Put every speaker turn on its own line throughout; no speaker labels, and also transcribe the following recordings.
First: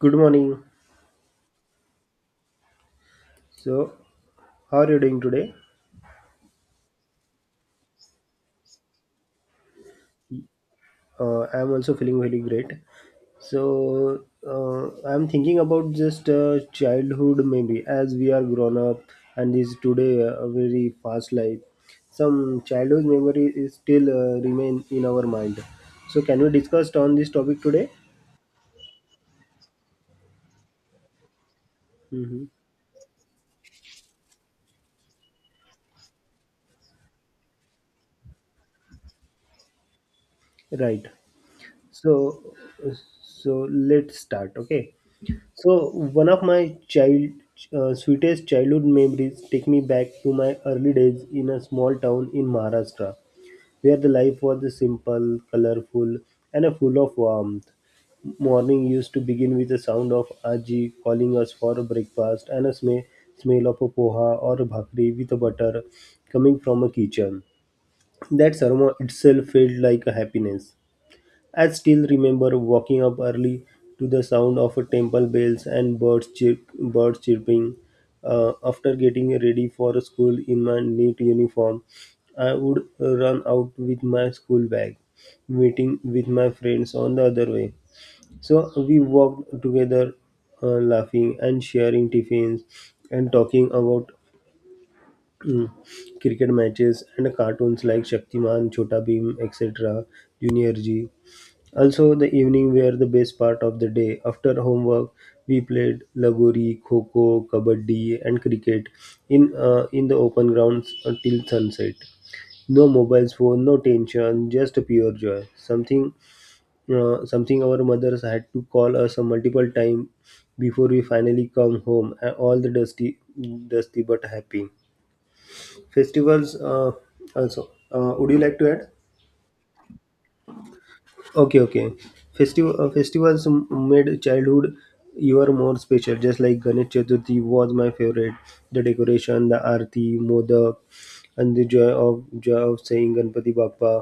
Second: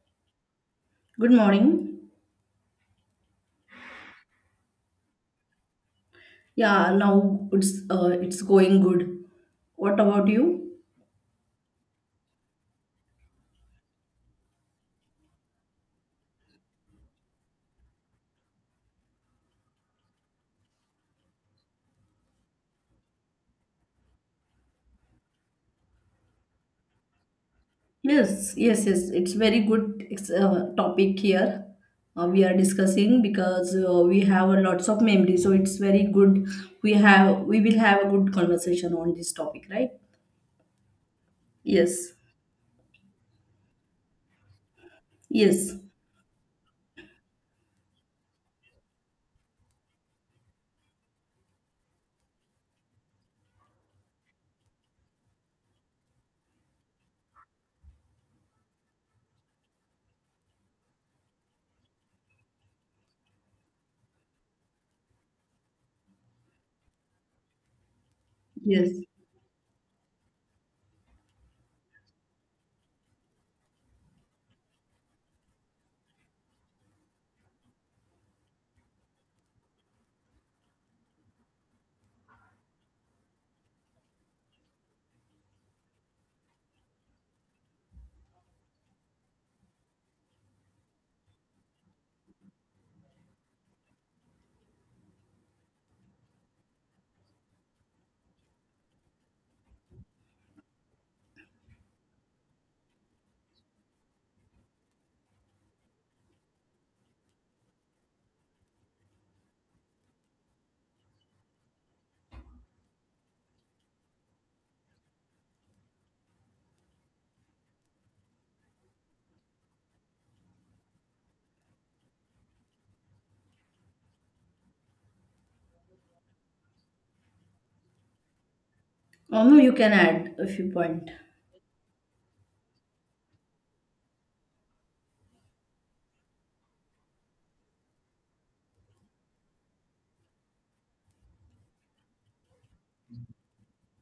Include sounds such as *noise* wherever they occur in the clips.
Good morning.
Good morning.
So, how are you doing today?
Yeah, now it's going good. What about you?
I am also feeling very great. So, I am thinking about just childhood, maybe as we are grown up, and is today a very fast life. Some childhood memory is still remain in our mind. So, can we discuss on this topic today?
Yes, yes, yes. It's very good topic here.
Hmm.
We are discussing because we have a lots of memory, so it's very good. We will have a good conversation on this topic, right?
Right.
Yes,
So, so let's start. Okay.
yes,
So one of my child sweetest childhood memories take me back to my early days in a small town in Maharashtra, where the life was simple, colorful, and full of warmth. Morning used to begin with the sound of Aji calling us for a breakfast and a smell of a poha or a bhakri with a butter coming from a kitchen. That aroma
yes.
itself felt like a happiness. I still remember walking up early to the sound of temple bells and birds, birds chirping. After getting ready for school in my neat uniform, I would run out with my school bag, meeting with my friends on the other way. So we walked together, laughing and sharing tiffins and talking about mm, cricket matches and cartoons like Shaktiman, Chota Bheem, etc., Junior G. Also, the evening were the best part of the day. After homework, we played lagori, kho-kho, kabaddi, and cricket in the open grounds until sunset. No mobiles, phone, no tension, just pure joy. Something our mothers had to call us a multiple time before we finally come home. All the dusty, dusty but happy festivals. Also, would you like to add?
Oh no, you can add a few point.
Okay, okay. Made childhood even more special. Just like Ganesh Chaturthi was my favorite. The decoration, the arti, modak, and the joy of saying Ganpati Bappa,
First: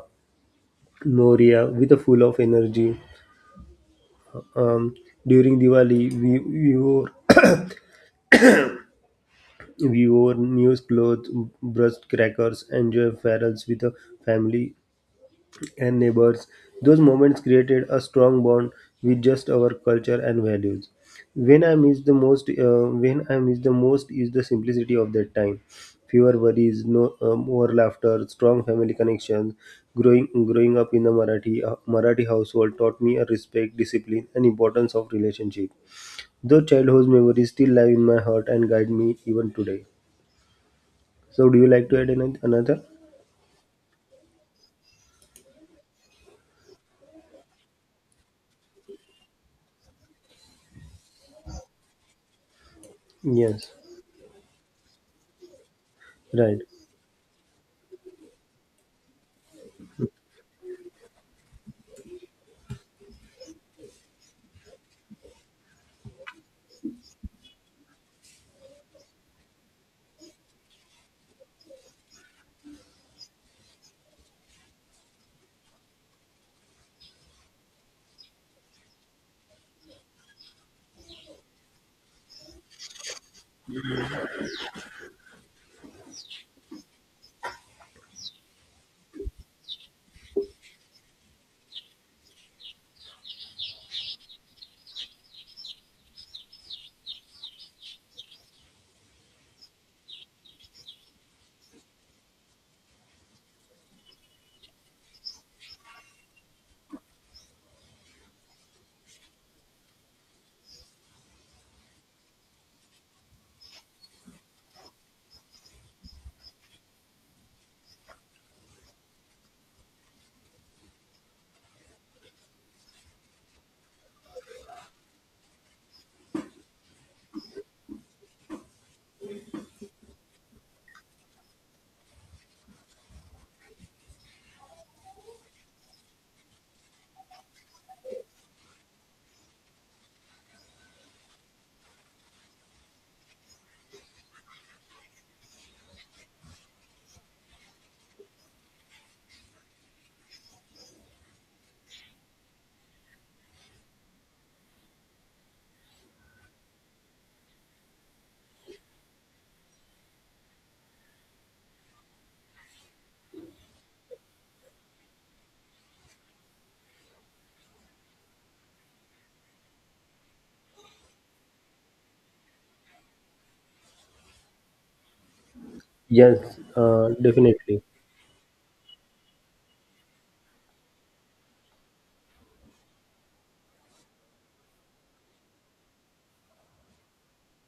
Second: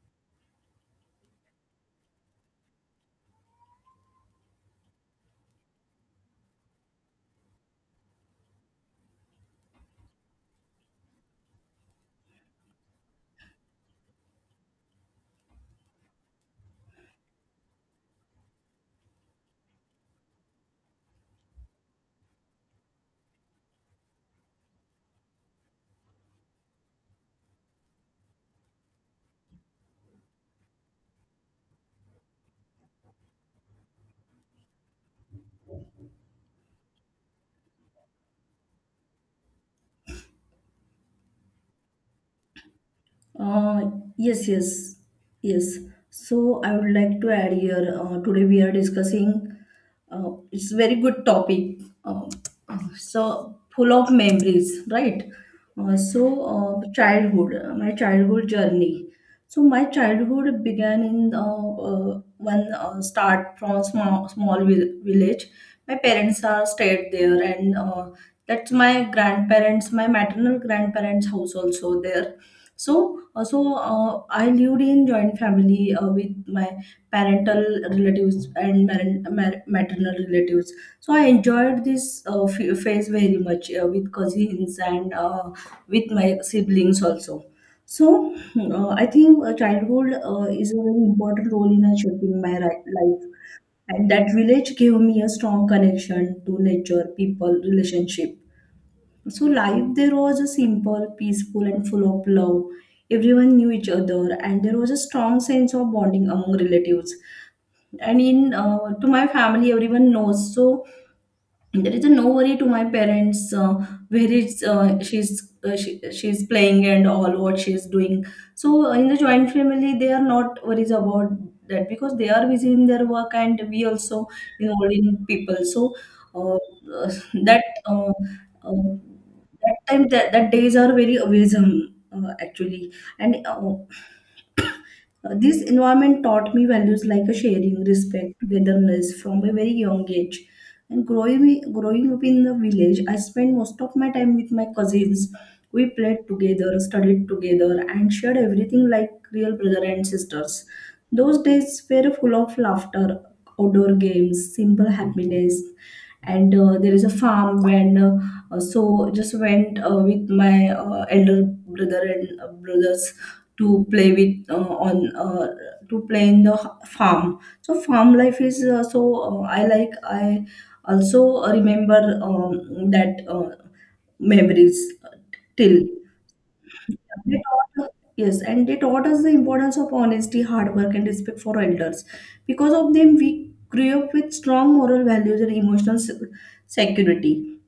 Moria, with a full of energy. Um, During Diwali, we wore *coughs* we wore new clothes, brushed crackers, and joy ferals with the family and neighbors. Those moments created a strong bond with just our culture and values. When I miss the most is the simplicity of that time. Fewer worries, no more laughter, strong family connections. Growing up in a Marathi household taught me a respect, discipline, and importance of relationship. Those childhood memories still live in my heart and guide me even today. So, do you like to add another?
Uh, yes, yes, yes. So I would like to add here. Today we are discussing, it's very good topic, uh, so
Yes,
full of memories, right? uh, so
right.
uh, childhood uh, my childhood journey. So my childhood began in, one, start from small village. My parents are stayed there, and that's my maternal grandparents house also there. So I lived in joint family, with my parental relatives and maternal relatives. So I enjoyed this phase very much, with cousins, and with my siblings also. So I think, childhood, is a very important role in shaping my life, and that village gave me a strong connection to nature, people, relationship. So life there was a simple, peaceful, and full of love. Everyone knew each other, and there was a strong sense of bonding among relatives. And in to my family everyone knows, so there is a no worry to my parents. Where is, she's playing and all what she's doing. So in the joint family, they are not worries about that because they are busy in their work, and we also involved in people. So uh, uh, that uh, uh, that time, that days are very amazing, actually. And This environment taught me values like sharing, respect, togetherness from a very young age. And growing up in the village, I spent most of my time with my cousins. We played together, studied together, and shared everything like real brother and sisters. Those days were full of laughter, outdoor games, simple happiness, and there is a farm when, so just went, with my elder brother and brothers to play with uh, on uh, to play in the farm. So farm life is, so uh, i like I also remember, that memories till
Yes,
they
definitely.
taught, yes, and they taught us the importance of honesty, hard work, and respect for elders. Because of them, we grew up with strong moral values and emotional security.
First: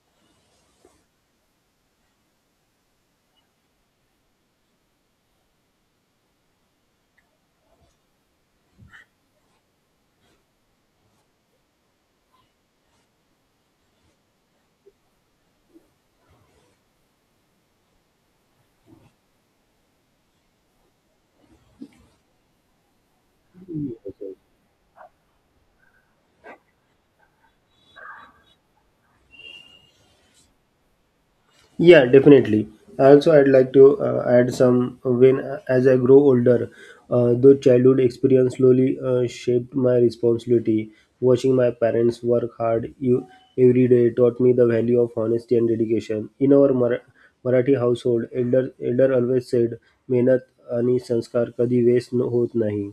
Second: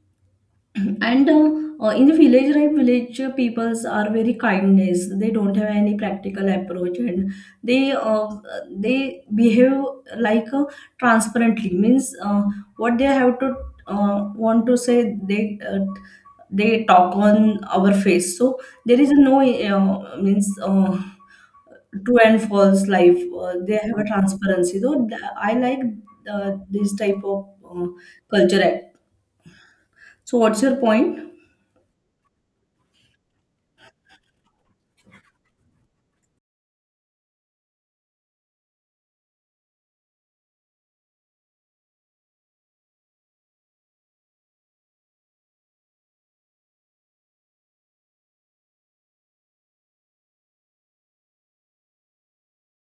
And In the village, right, village peoples are very kindness. They don't have any practical approach, and they uh, they behave like, transparently. Means, what they have to, want to say, they talk on our face. So there is no, means. True and false life, they have a transparency. So I like, this type of, culture act. So what's your point?
Yeah, definitely. Also, I'd like to add some when as I grow older, though childhood experience slowly shaped my responsibility. Watching my parents work hard you, every day taught me the value of honesty and dedication. In our Marathi household, elder always said, "मेहनत आणि संस्कार कधी waste hot nahi,"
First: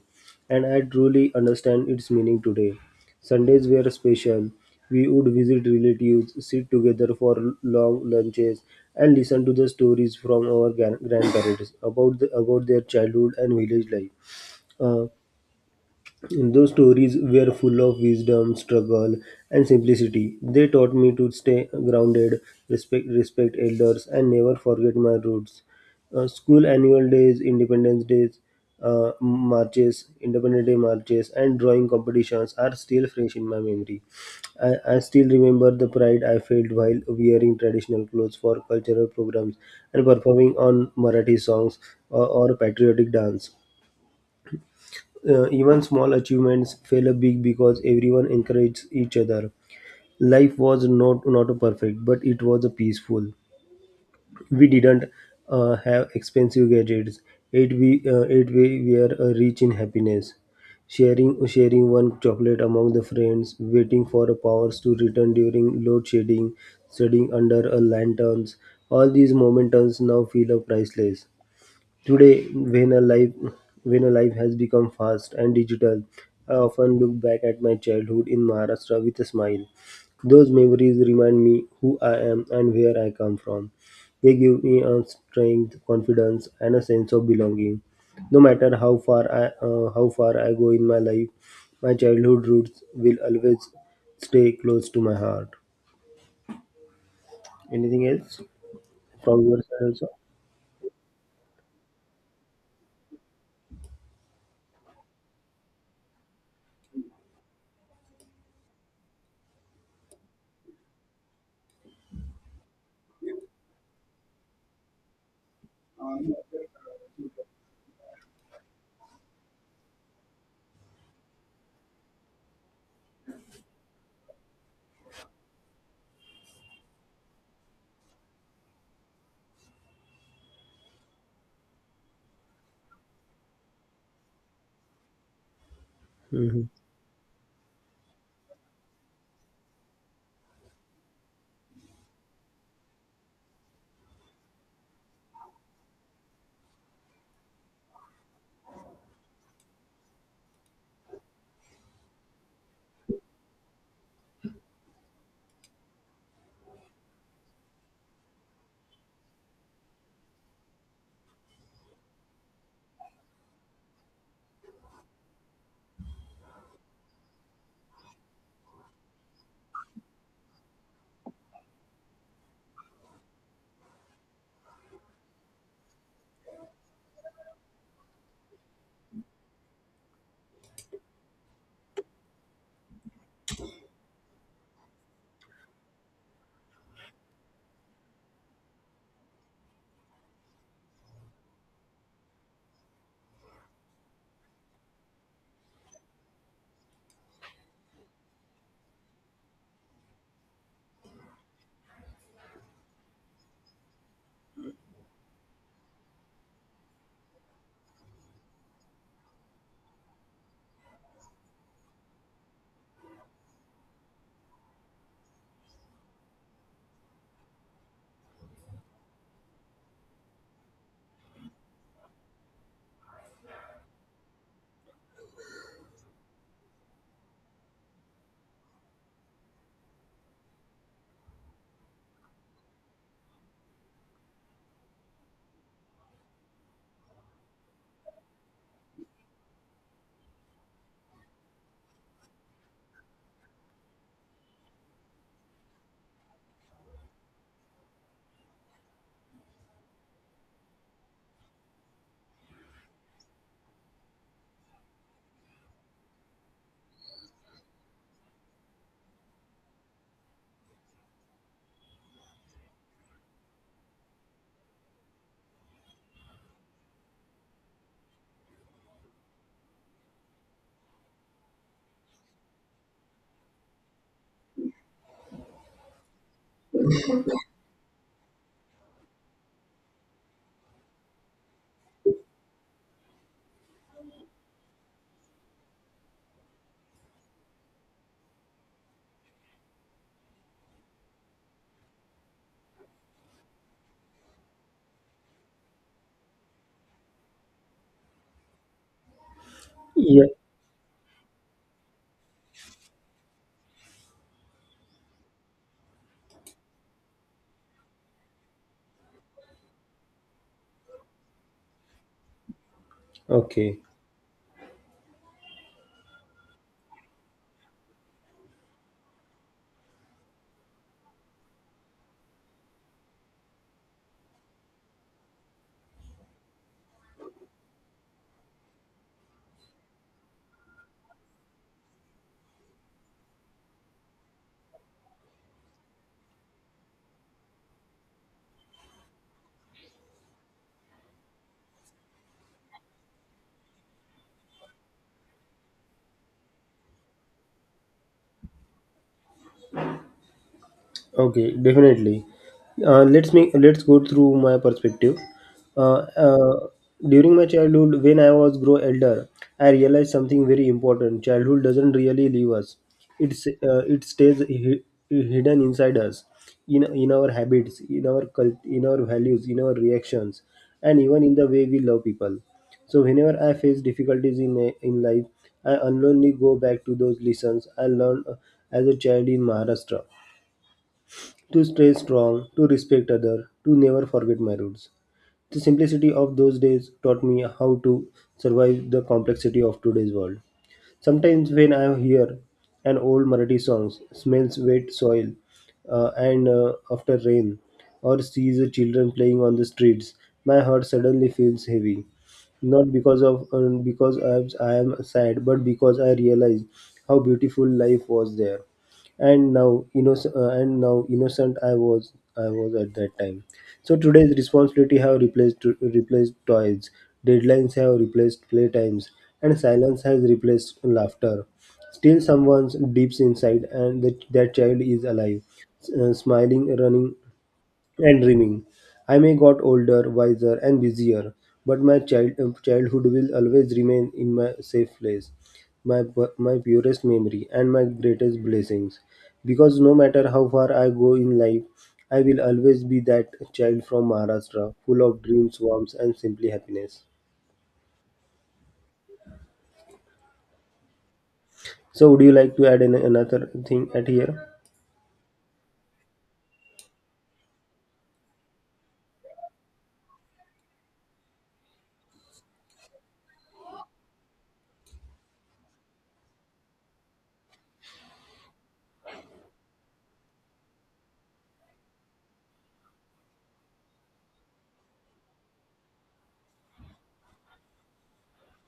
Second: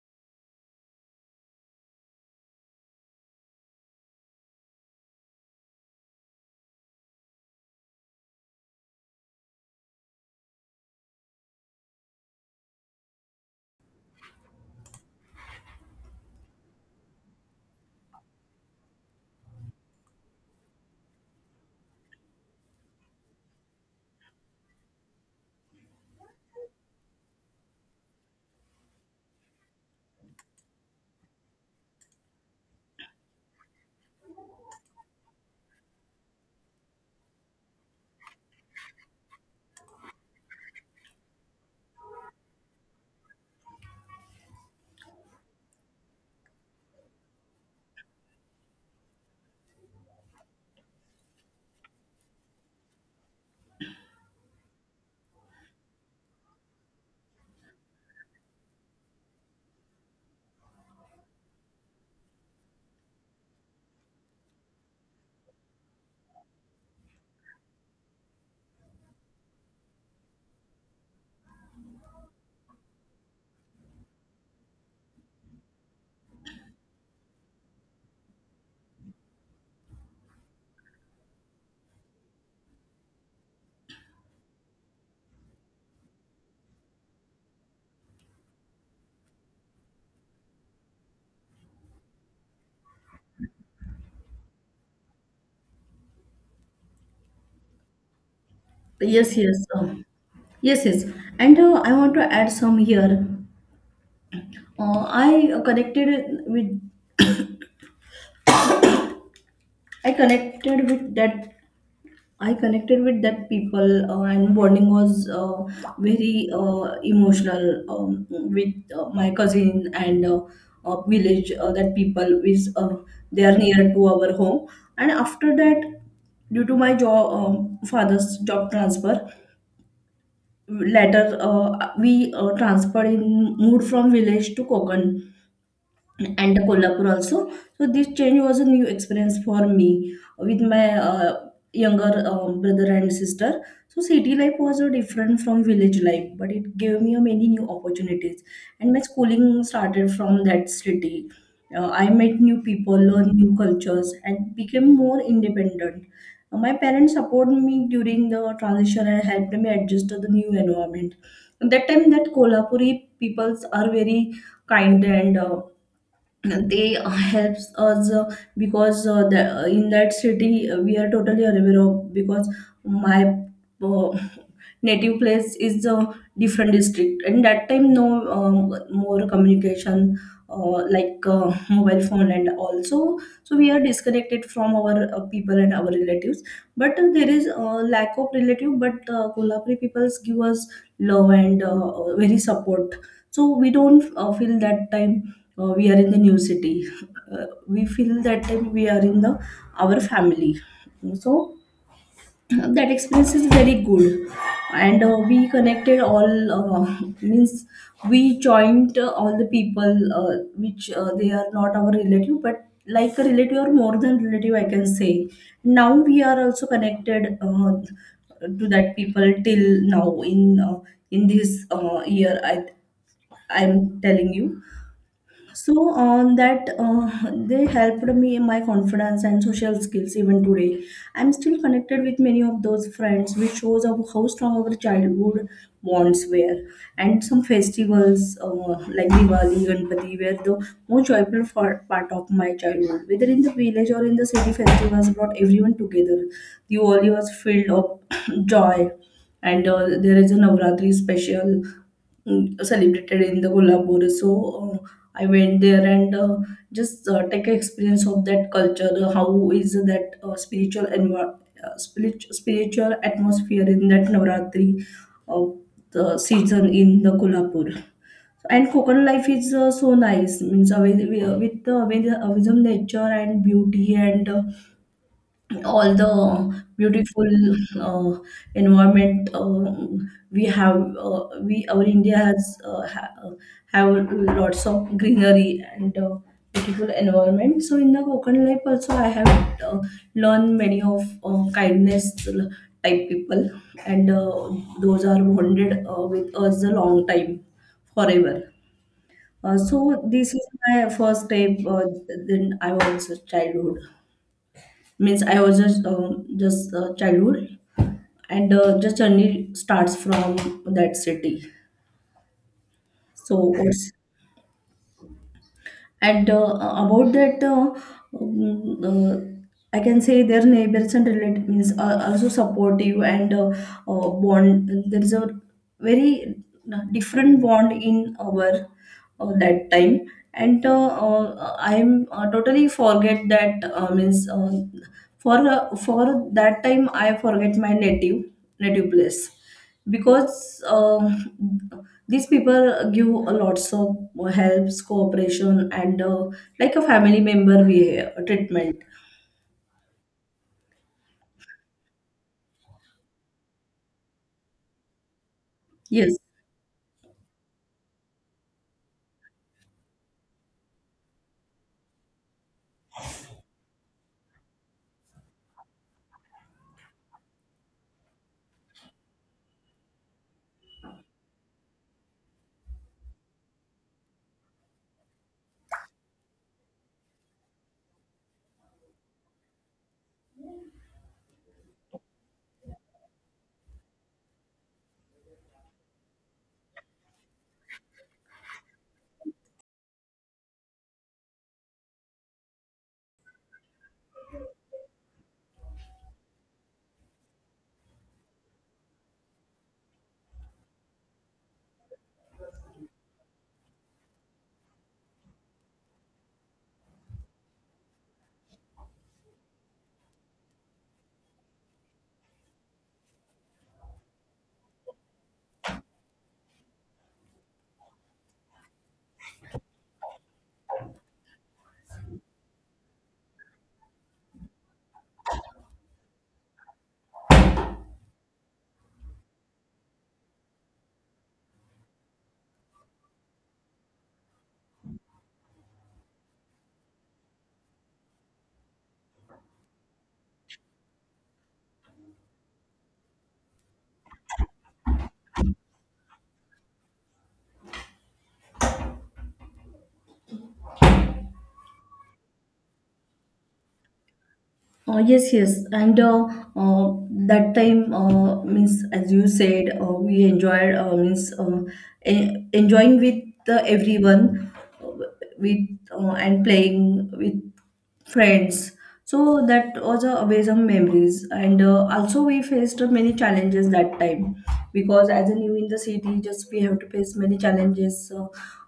and I truly understand its meaning today. Sundays were special. We would visit relatives, sit together for long lunches, and listen to the stories from our grandparents about their childhood and village life. Uh, those stories were full of wisdom, struggle, and simplicity. They taught me to stay grounded, respect elders, and never forget my roots. School annual days, Independence Days, Independence Day marches, and drawing competitions are still fresh in my memory. I still remember the pride I felt while wearing traditional clothes for cultural programs and performing on Marathi songs or patriotic dance. Even small achievements feel a big because everyone encouraged each other. Life was not perfect, but it was peaceful. We didn't have expensive gadgets. It we were rich in happiness. Sharing one chocolate among the friends, waiting for a powers to return during load shedding, studying under a lanterns. All these momentums now feel priceless. Today, when a life has become fast and digital, I often look back at my childhood in Maharashtra with a smile. Those memories remind me who I am and where I come from. They give me a strength, confidence, and a sense of belonging. No matter how far I go in my life, my childhood roots will always stay close to my heart. Anything else
Yes,
from your
yes,
side also?
yes, yes. And I want to add some here. I connected with I connected with that I connected with that people, and bonding was, very, emotional, with my cousin, and village that people is, they are near to our home. And after that, due to my job father's job transfer later, we transferred in moved from village to Konkan and
Hmm.
Kolhapur also. So this change was a new experience for me with my younger, brother and sister. So city life was, different from village life, but it gave me many new opportunities. And my schooling started from that city. I met new people, learned new cultures, and became more independent. My parents supported me during the transition and helped me adjust to the new environment. At that time, that Kolhapuri peoples are very kind, and they *laughs* helps us, because in that city we are totally unaware of, because my uh, native place is a different district, and that time no, um, more communication, like mobile phone and also. So we are disconnected from our people and our relatives, but there is a lack of relative. But Kolhapuri peoples give us love and very support, so we don't feel that time we are in the new city. We feel that time we are in the our family. So *clears throat* that experience is very good, and we connected all, *laughs* means we joined all the people, which they are not our relative, but like a relative or more than relative, I can say. Now we are also connected, to that people till now, uh, in this year I'm telling you. So on that, they helped me in my confidence and social skills even today. I'm still connected with many of those friends, which shows of how strong our childhood bonds were. And some festivals, like Diwali, Ganpati, were the most joyful for part of my childhood. Whether in the village or in the city, festivals brought everyone together. Diwali was filled of *clears throat* joy, and there is a Navratri special, celebrated in the Kolhapur. So I went there and just take an experience of that culture. How is that spiritual spiritual atmosphere in that Navratri, uh, the season in the Kolhapur. And Kokan life is, so nice. Means, with some nature and beauty, and all the beautiful uh, environment we have we our India have lots of greenery and beautiful environment. So in the Konkan life also, I have uh, learned many of kindness type people, and those are bonded, with us a long time forever. So
Yeah.
this is my first step. Then I was a childhood means I was just, childhood, and just journey starts from that city. So
Okay.
what's and about that, mm, uh, I can say their neighbors and relatives are also supportive, and bond there is a very, different bond in our, that time. And I'm totally forget that, means, for that time I forget my native place, because these people give a lots of helps, cooperation, and like a family member we treatment.
Okay, definitely. Let's go through my perspective. Uh,
Yes.
uh, During my childhood, when I was grow elder, I realized something very important. Childhood doesn't really leave us. It stays hidden inside us, in our habits, in our cult, in our values, in our reactions, and even in the way we love people. So whenever I face difficulties in life, I unknowingly go back to those lessons I learned as a child in Maharashtra to stay strong, to respect other, to never forget my roots. The simplicity of those days taught me how to survive the complexity of today's world. Sometimes when I hear an old Marathi song, smells wet soil, and after rain, or sees the children playing on the streets, my heart suddenly feels heavy. Not because I am sad, but because I realize how beautiful life was there and now innocent I was at that time. So today's responsibility have replaced toys, deadlines have replaced playtimes, and silence has replaced laughter. Still someone's deep inside, and that child is alive, smiling, running, and dreaming. I may got older, wiser, and busier, but my childhood will always remain in my safe place, my purest memory, and my greatest blessings. Because no matter how far I go in life, I will always be that child from Maharashtra, full of dreams, warmth, and simply happiness. So, would you like to add an, another thing at here?
Yes, yes, and uh, that time, means, as you said, we enjoyed, means, enjoying with everyone, uh, with and playing with friends. So that was a amazing memories, and also we faced many challenges that time, because as a new in the city, just we have to face many challenges.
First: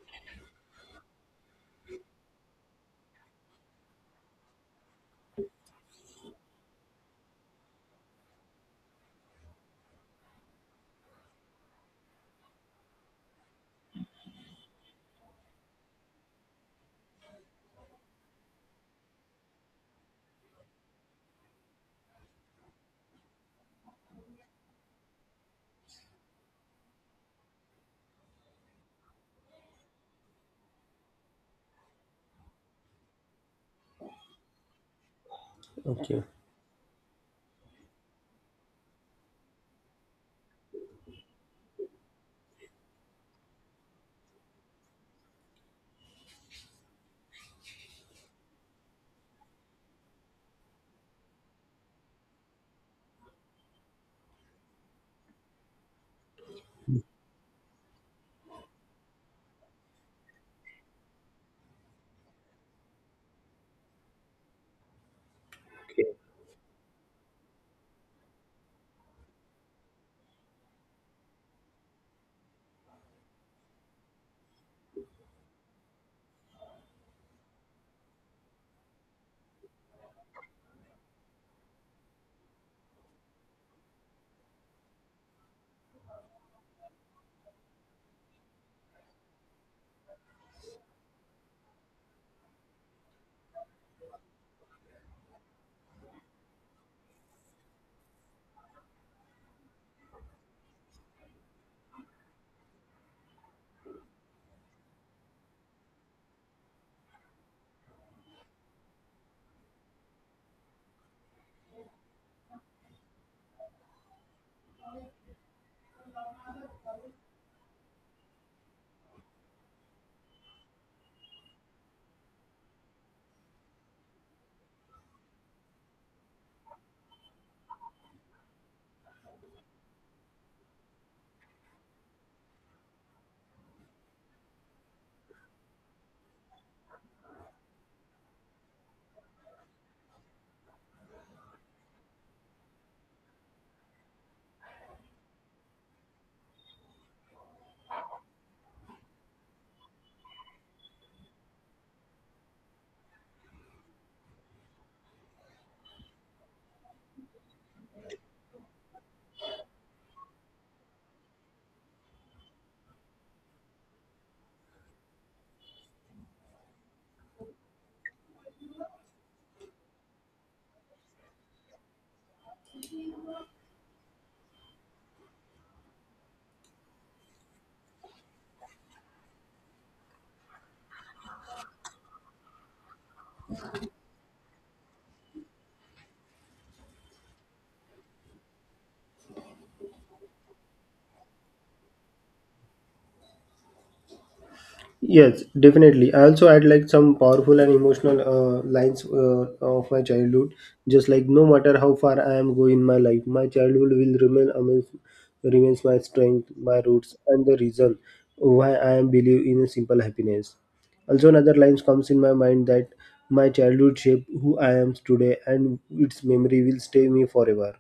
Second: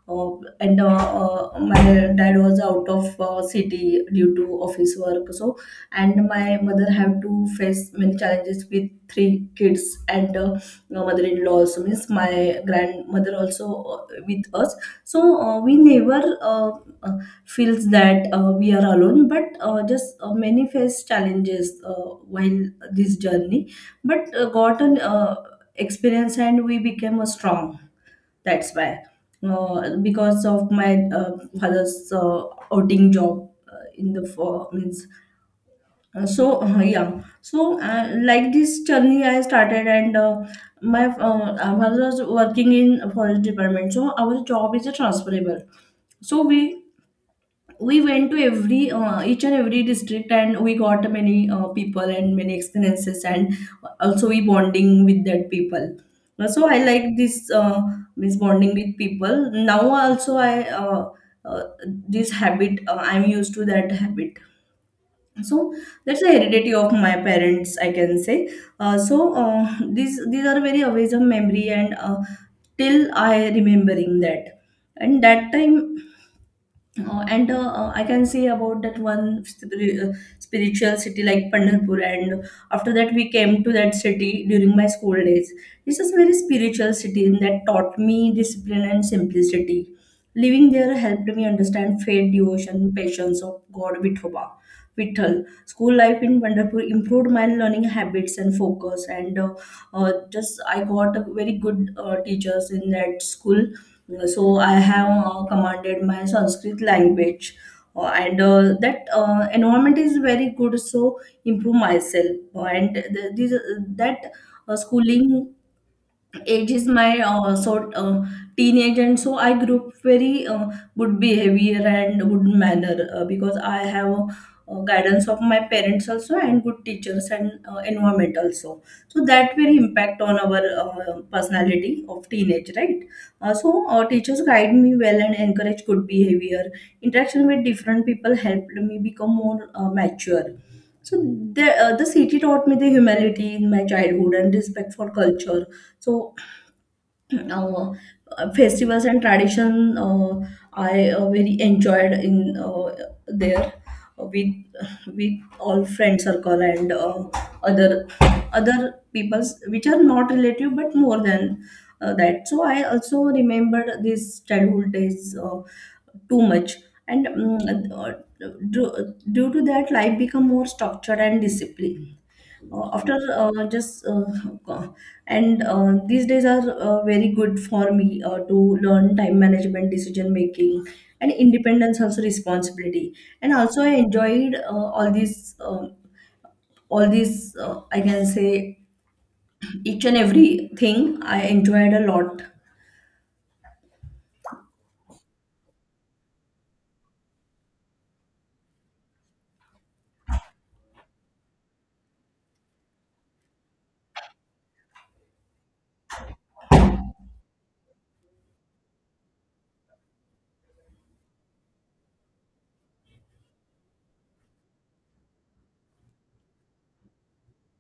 And My dad was out of city due to office work. So, and my mother have to face many challenges with three kids, and no mother-in-law also, means my grandmother also with us. So we never uh, feels that we are alone, but just many face challenges, while this journey. But got an experience, and we became, strong. That's why, because of my father's outing job in the for means
Okay.
so yeah. So like this journey I started, and my I was working in forest department, so our job is transferable. So we went to every each and every district, and we got many people and many experiences, and also we bonding with that people. So I like this, this bonding with people. Now also I, uh, this habit, I'm used to that habit. So
Okay.
that's the heredity of my parents, I can say. uh, so uh, these are very awesome memory, and till I remembering that. And that time, and I can say about that one spiritual city like Pandharpur, and after that we came to that city during my school days. This is very spiritual city that taught me discipline and simplicity. Living there helped me understand faith, devotion, patience of God Vithoba. Vithal. School life in Pandharpur improved my learning habits and focus, and just I got a very good teachers in that school so I have commanded my Sanskrit language, and that environment is very good so improve myself and th- this, that schooling age is my sort teenage and so I grew up very good behavior and good manner because I have guidance of my parents also and good teachers and environment also, so that very impact on our personality of teenage, right? So teachers guide me well and encourage good behavior. Interaction with different people helped me become more mature. So the city taught me the humility in my childhood and respect for culture. So now, festivals and tradition, I very enjoyed in there uh, with with all friend circle and other other people's which are not relative but more than that. So I also remembered these childhood days too much, and due to that life become more structured and disciplined. After just uh, and These days are very good for me to learn time management, decision making, and independence, also responsibility. And also I enjoyed all these, I can say, each and every thing I enjoyed a lot.
Yes, definitely. I also had like some powerful and emotional lines of my childhood. Just like no matter how far I am going in my life, my childhood will remains my strength, my roots, and the reason why I am believe in a simple happiness. Also, another lines comes in my mind that my childhood shaped who I am today, and its memory will stay me forever.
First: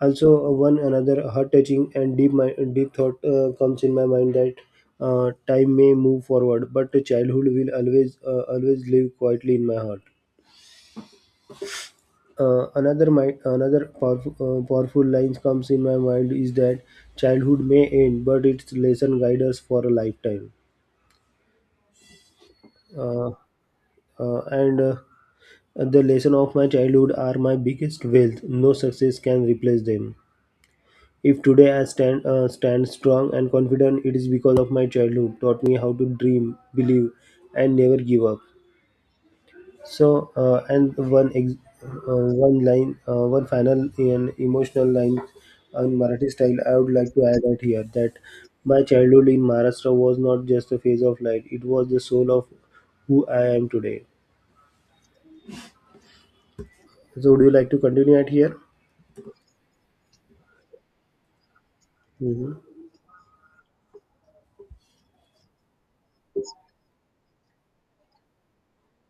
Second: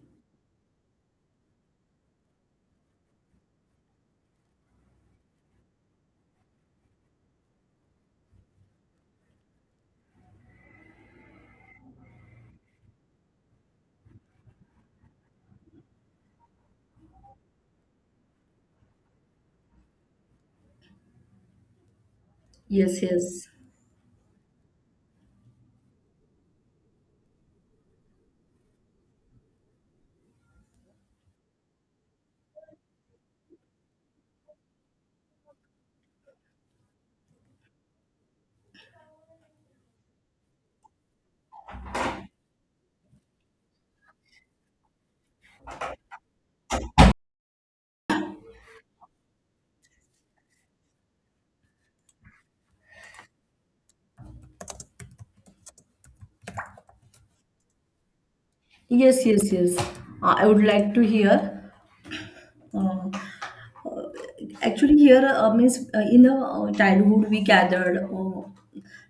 Also, one another heart touching and deep my deep thought comes in my mind that time may move forward, but the childhood will always live quietly in my heart. Another powerful lines comes in my mind is that childhood may end, but its lesson guide us for a lifetime.
Yes,
Uh,
yes,
and The lesson of my childhood are my biggest wealth; no success can replace them. If today I stand strong and confident, it is because of my childhood taught me how to dream, believe, and never give up. So, one line, one final and emotional line on Marathi style, I would like to add out here that my childhood in Maharashtra was not just a phase of life; it was the soul of who I am today. So, would you like to continue at here?
yes. Yes, yes, I would like to hear.
Mm-hmm.
Uh, uh, Actually here, means in the childhood we gathered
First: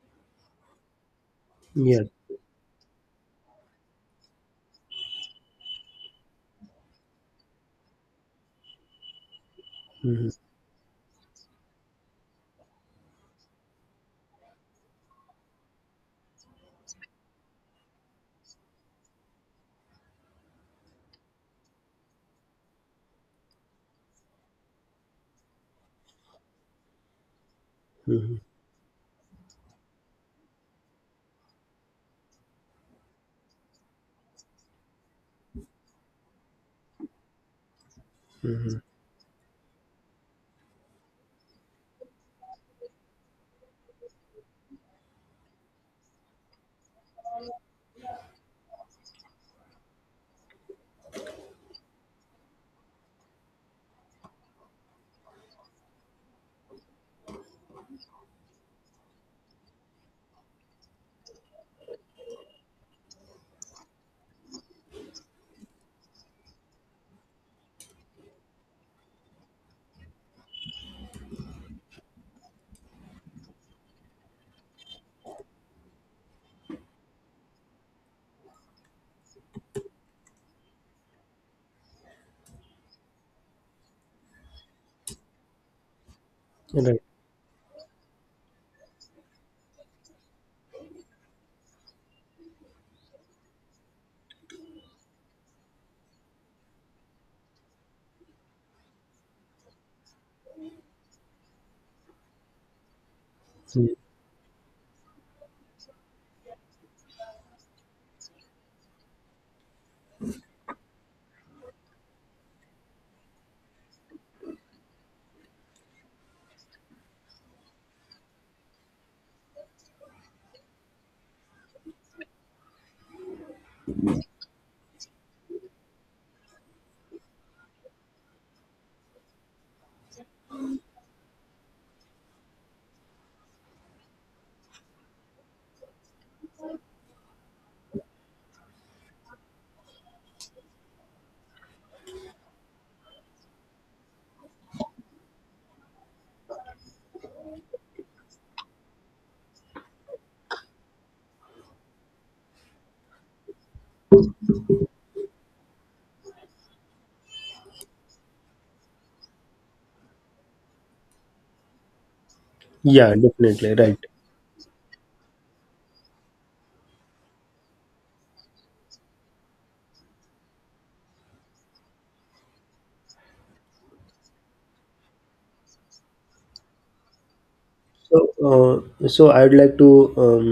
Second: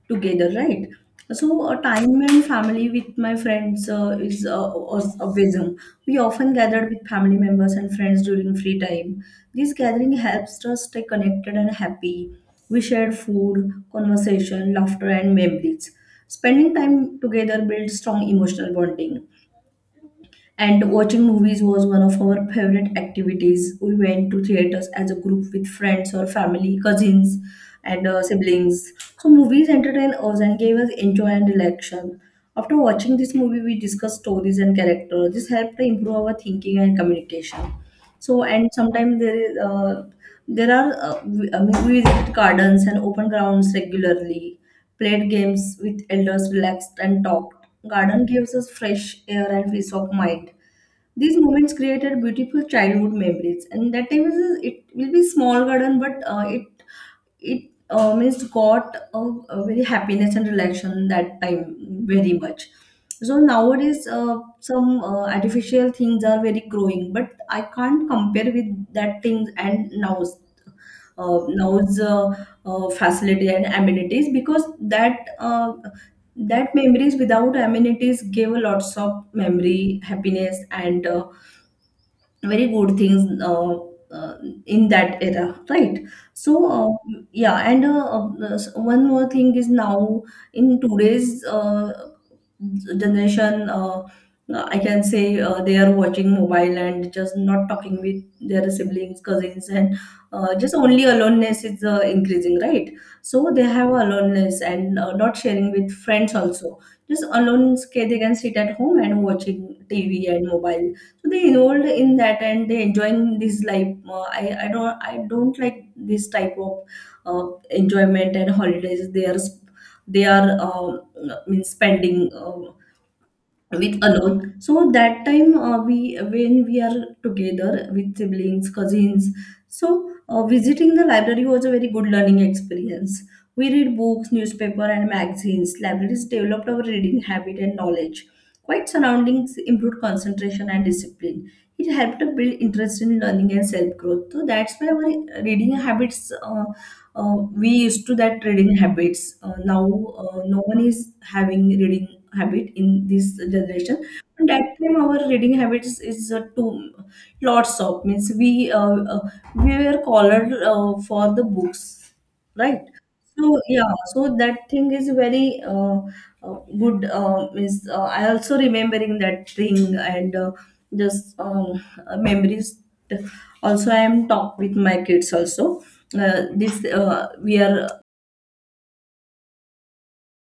together, right? So
Yes.
time and family with my friends is was a wisdom. We often gathered with family members and friends during free time. This gathering
Mm-hmm.
helps us stay connected and happy. We shared food, conversation, laughter, and memories. Spending time together builds strong emotional bonding. And watching movies was one of our favorite activities. We went to theaters as a group with friends or family, cousins, and
Mm-hmm.
siblings. So, movies entertained us and gave us enjoy and relaxation. After watching this movie, we discussed stories and characters. This helped to improve our thinking and communication. So, and
Mm-hmm.
sometimes there is there are we, I mean, we visit gardens and open grounds regularly. Played games with elders, relaxed and talked. Garden gives us fresh air and peace of mind. These moments created beautiful childhood memories, and that time is it will be small garden, but it means got a very happiness and relaxation that time very much. So nowadays, some artificial things are very growing, but I can't compare with that things and now's facility and amenities, because that that memories without amenities gave a lots of memory, happiness, and very good things uh, in that era, right? So yeah, and one more thing is now in today's generation, I can say, they are watching mobile and just not talking with their siblings, cousins, and just only aloneness is increasing, right? So they have
Right.
aloneness and not sharing with friends also. They can sit at home and watching TV and mobile. So they involved in that and they enjoying this life. I don't, I don't like this type of enjoyment and holidays. They are means spending with alone. So that time, we, when we are together with siblings, cousins, so visiting the library was a very good learning experience. We read books, newspaper, and magazines. Libraries developed our reading habit and knowledge. Quiet surroundings improved concentration and discipline. It helped to build interest in learning and self growth. So that's why our reading habits, we used to that reading habits. Now, no one is having reading habit in this generation. But that time our reading habits is too lots of, means, we were called for the books, right?
Yeah,
So
definitely.
yeah,
Right.
so that thing is very good. Is I also remembering that thing, and just memories. Also, I am talk with my kids also. This we are.
So, I'd like to um,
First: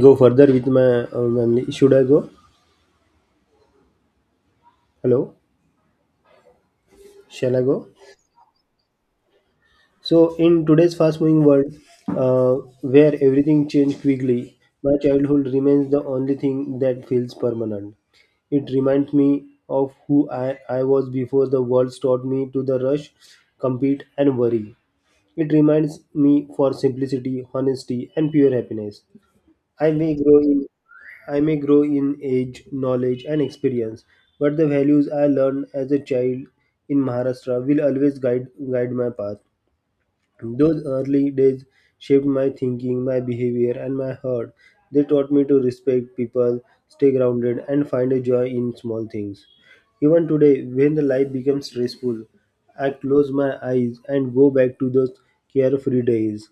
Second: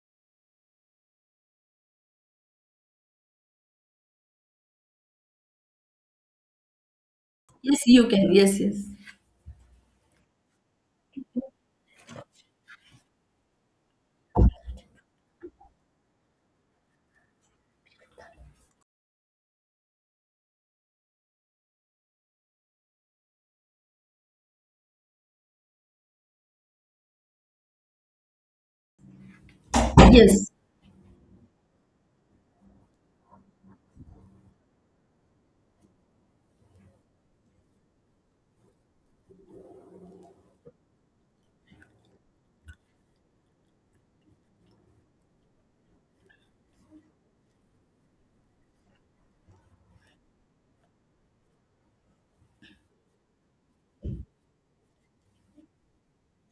go further with my. Should I go? Hello, shall I
Yes,
go?
you can. Yes, yes.
So, in today's fast-moving world, uh, where everything changed quickly, my childhood remains the only thing that feels permanent. It reminds me of who I was before the world taught me to the rush, compete, and worry. It reminds me for simplicity, honesty, and pure happiness. I may grow
Yes,
in I may grow in age, knowledge, and experience, but the values I learned as a child in Maharashtra will always guide my path. Those early days shaped my thinking, my behavior, and my heart. They taught me to respect people, stay grounded, and find a joy in small things. Even today, when the life becomes stressful, I close my eyes and go back to those carefree days.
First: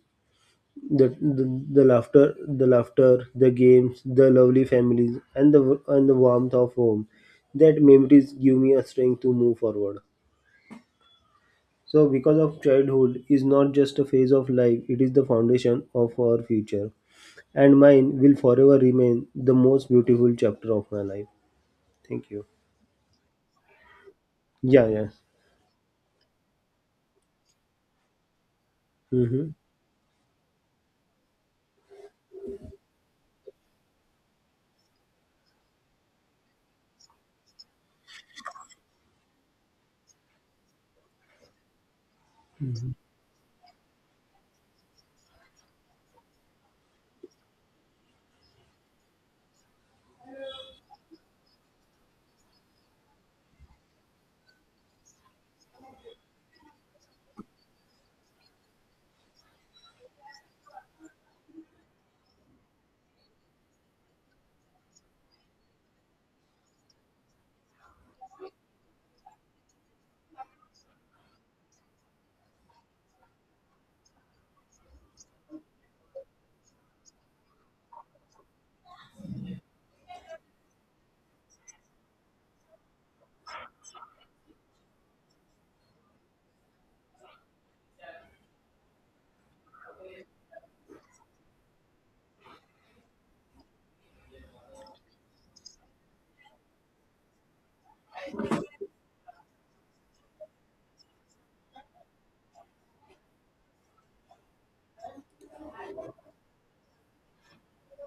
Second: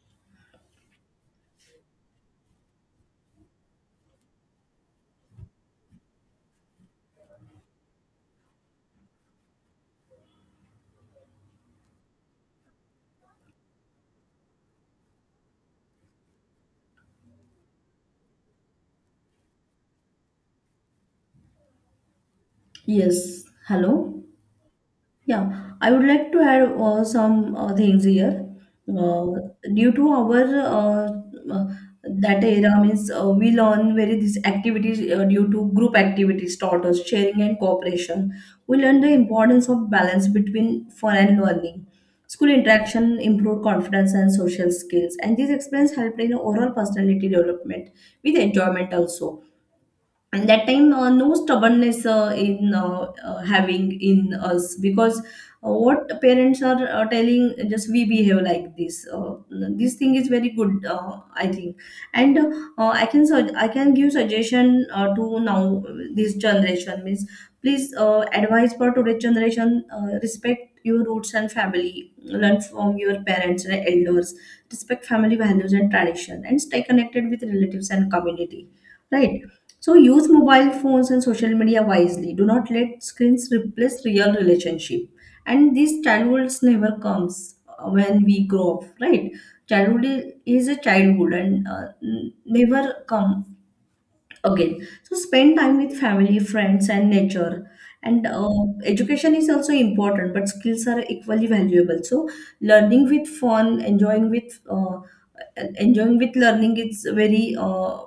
The laughter, the games, the lovely families, and the warmth of home. That memories give me a strength to move forward. So, because of childhood is not just a phase of life; it is the foundation of our future, and mine will forever remain the most beautiful chapter of my life. Thank you.
yes. Hello.
Yeah. Yes.
Yeah, I would like to add some things here. Uh,
Mm-hmm.
Due to our uh, that era, means, we learn very these activities. Due to group activities taught us sharing and cooperation. We learn the importance of balance between fun and learning. School interaction improved confidence and social skills, and these experience helped in overall personality development with enjoyment also. And that time, no stubbornness in having in us, because what parents are telling, just we behave like this. This thing is very good, I think. And I can give suggestion to now this generation, means, please advise for today's generation: respect your roots and family, learn from your parents and elders, respect family values and tradition, and stay connected with relatives and community, right? So use mobile phones and social media wisely. Do not let screens replace real relationship. And this childhood never comes when we grow up, right? Is a childhood, and never come again. So spend time with family, friends, and nature. And education is also important, but skills are equally valuable. So learning with fun, enjoying with learning is very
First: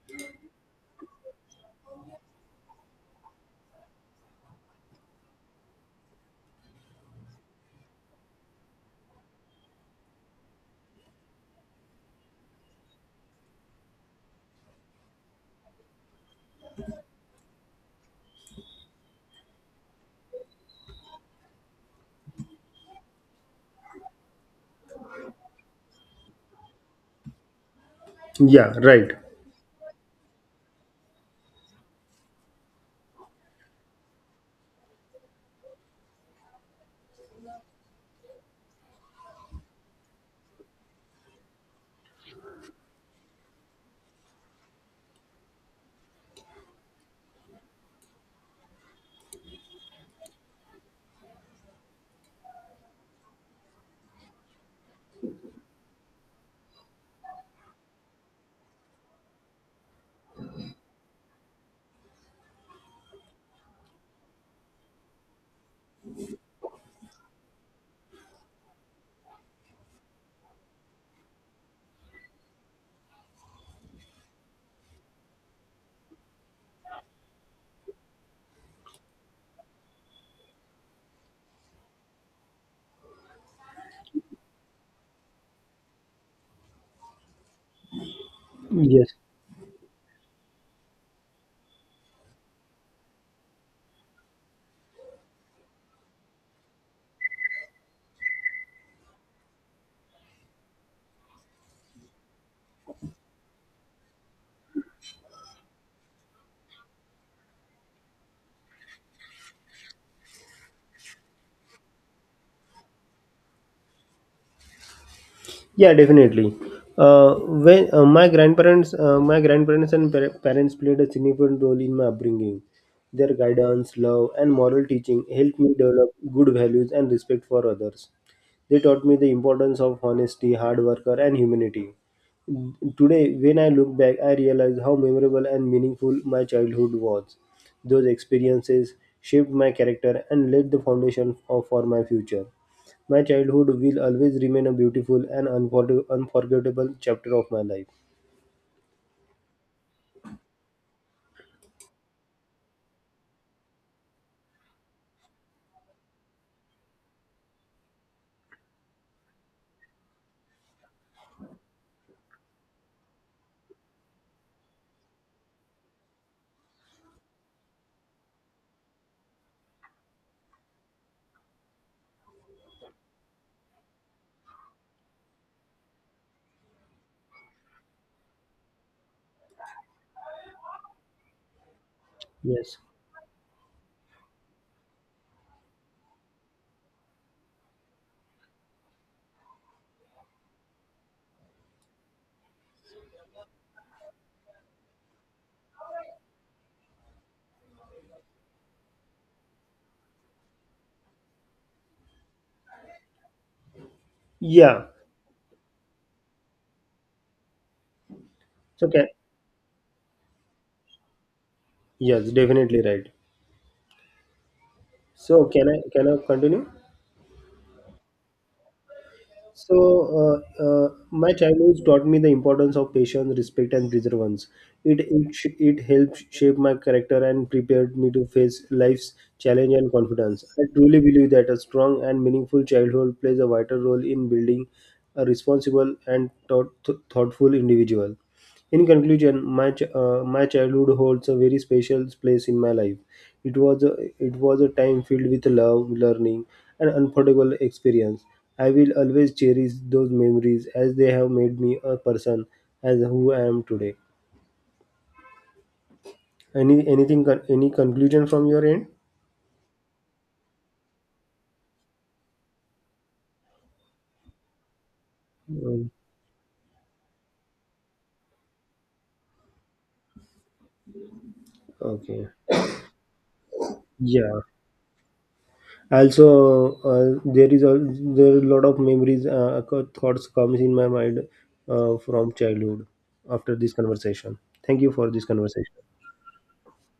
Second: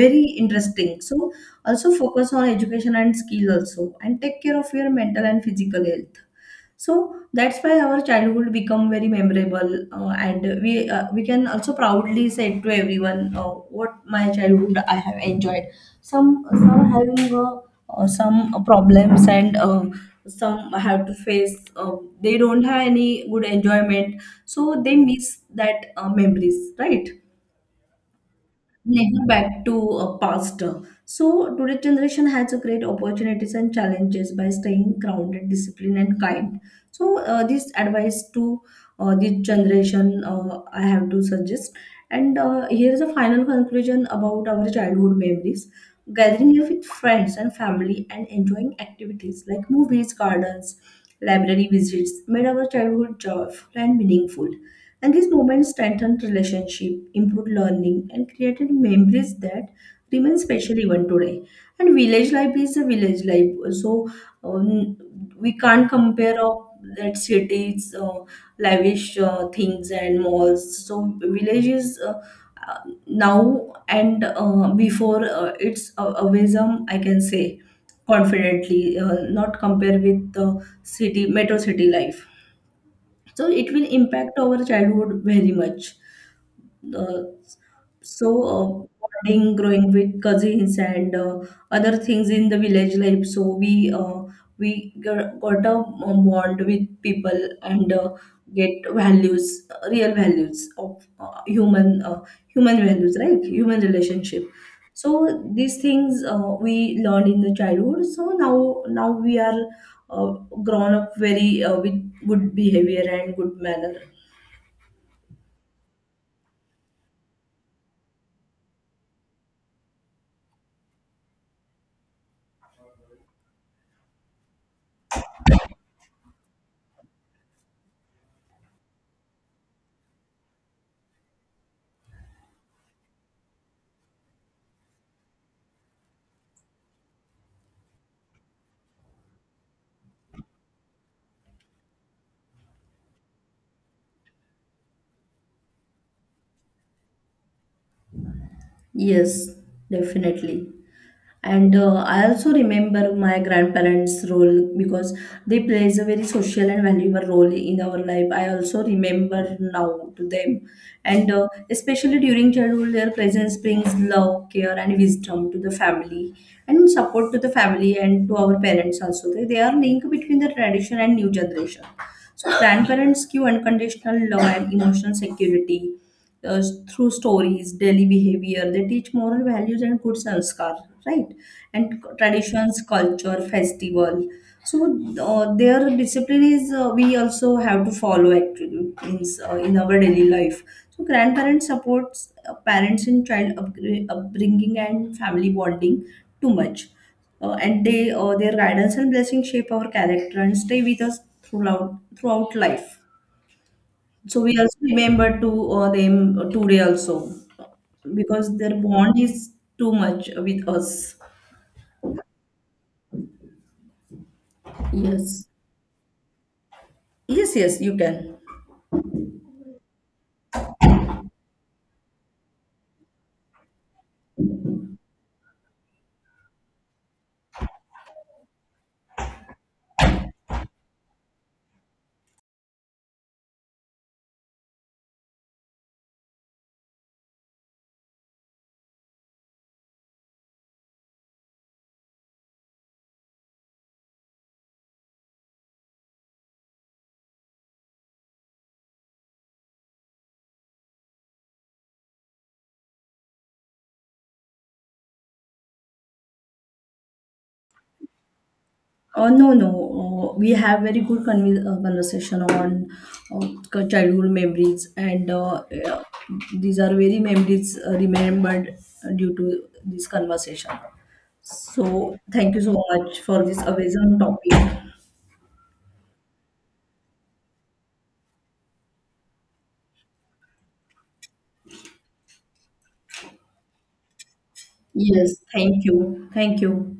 very interesting. So also focus on education and skill also, and take care of your mental and physical health. So that's why our childhood become very memorable, and we can also proudly say to everyone, "What my childhood I have enjoyed." Some having some problems, and some have to face. They don't have any good enjoyment, so they miss that memories, right?
Yeah. Right.
Never back to a past. So today's generation has a great opportunities and challenges by staying grounded, disciplined, and kind. So this advice to this generation, I have to suggest. And here is a final conclusion about our childhood memories: gathering here with friends and family and enjoying activities like movies, gardens, library visits made our childhood joyful and meaningful. And these moments strengthened relationship, improved learning, and created memories that remain special even today. And village life is a village life, so um, we can't compare of that cities, lavish things and malls. So village is, uh, now and before, it's a wisdom I can say confidently, not compare with the city, metro city life. So it will impact our childhood very much. Uh, so uh,
Yes.
bonding, growing with cousins and other things in the village life, so we g- got a bond with people and get values, real values of human values, right? Human relationship. So these things, we learned in the childhood, so now we are uh, grown up very with good behavior and good manner.
Yeah, definitely. My grandparents and parents played a significant role in my upbringing. Their guidance, love, and moral teaching helped me develop good values and respect for others. They taught me the importance of honesty, hard worker, and humanity. Today, when I look back, I realize how memorable and meaningful my childhood was. Those experiences shaped my character and laid the foundation for my future. My childhood will always remain a beautiful and unforgettable chapter of my life.
Yes, definitely. And I also remember my grandparents' role because they plays a very social and valuable role in our life. I also remember now to them, and especially during childhood, their presence brings love, care, and wisdom to the family, and support to the family and to our parents also. They are link between the tradition and new generation. So grandparents give unconditional love and emotional security uh, through stories, daily behavior. They teach moral values and good sanskar, right? And
Yes.
traditions, culture, festival. So their discipline is, we also have to follow actually in our daily life. So grandparents supports parents in child upbringing and family bonding too much, and they their guidance and blessing shape our character and stay with us throughout life. So we also
Yeah.
remember to them today also, because their
So can
bond is too much with us.
Yes, definitely, right. So
Yes.
can I can I continue?
Yes, yes, you can.
So my childhood taught me the importance of patience, respect, and perseverance. It it helped shape my character and prepared me to face life's challenge and confidence. I truly believe that a strong and meaningful childhood plays a vital role in building a responsible and thoughtful individual. In conclusion, my childhood holds a very special place in my life. It was a, it was a time filled with love, learning, and unforgettable experience. I will always cherish those memories as they have made me a person as who I am today. Any conclusion from your end?
No, no. We have very good conversation on uh, childhood memories, and
Um,
uh, these are very memories remembered due to this conversation. So,
okay.
thank you so much for this amazing
Yeah.
topic.
Also, there are a lot of memories thoughts comes in my mind from childhood after this conversation. Thank you for this
Yes, thank
conversation.
you. Thank you.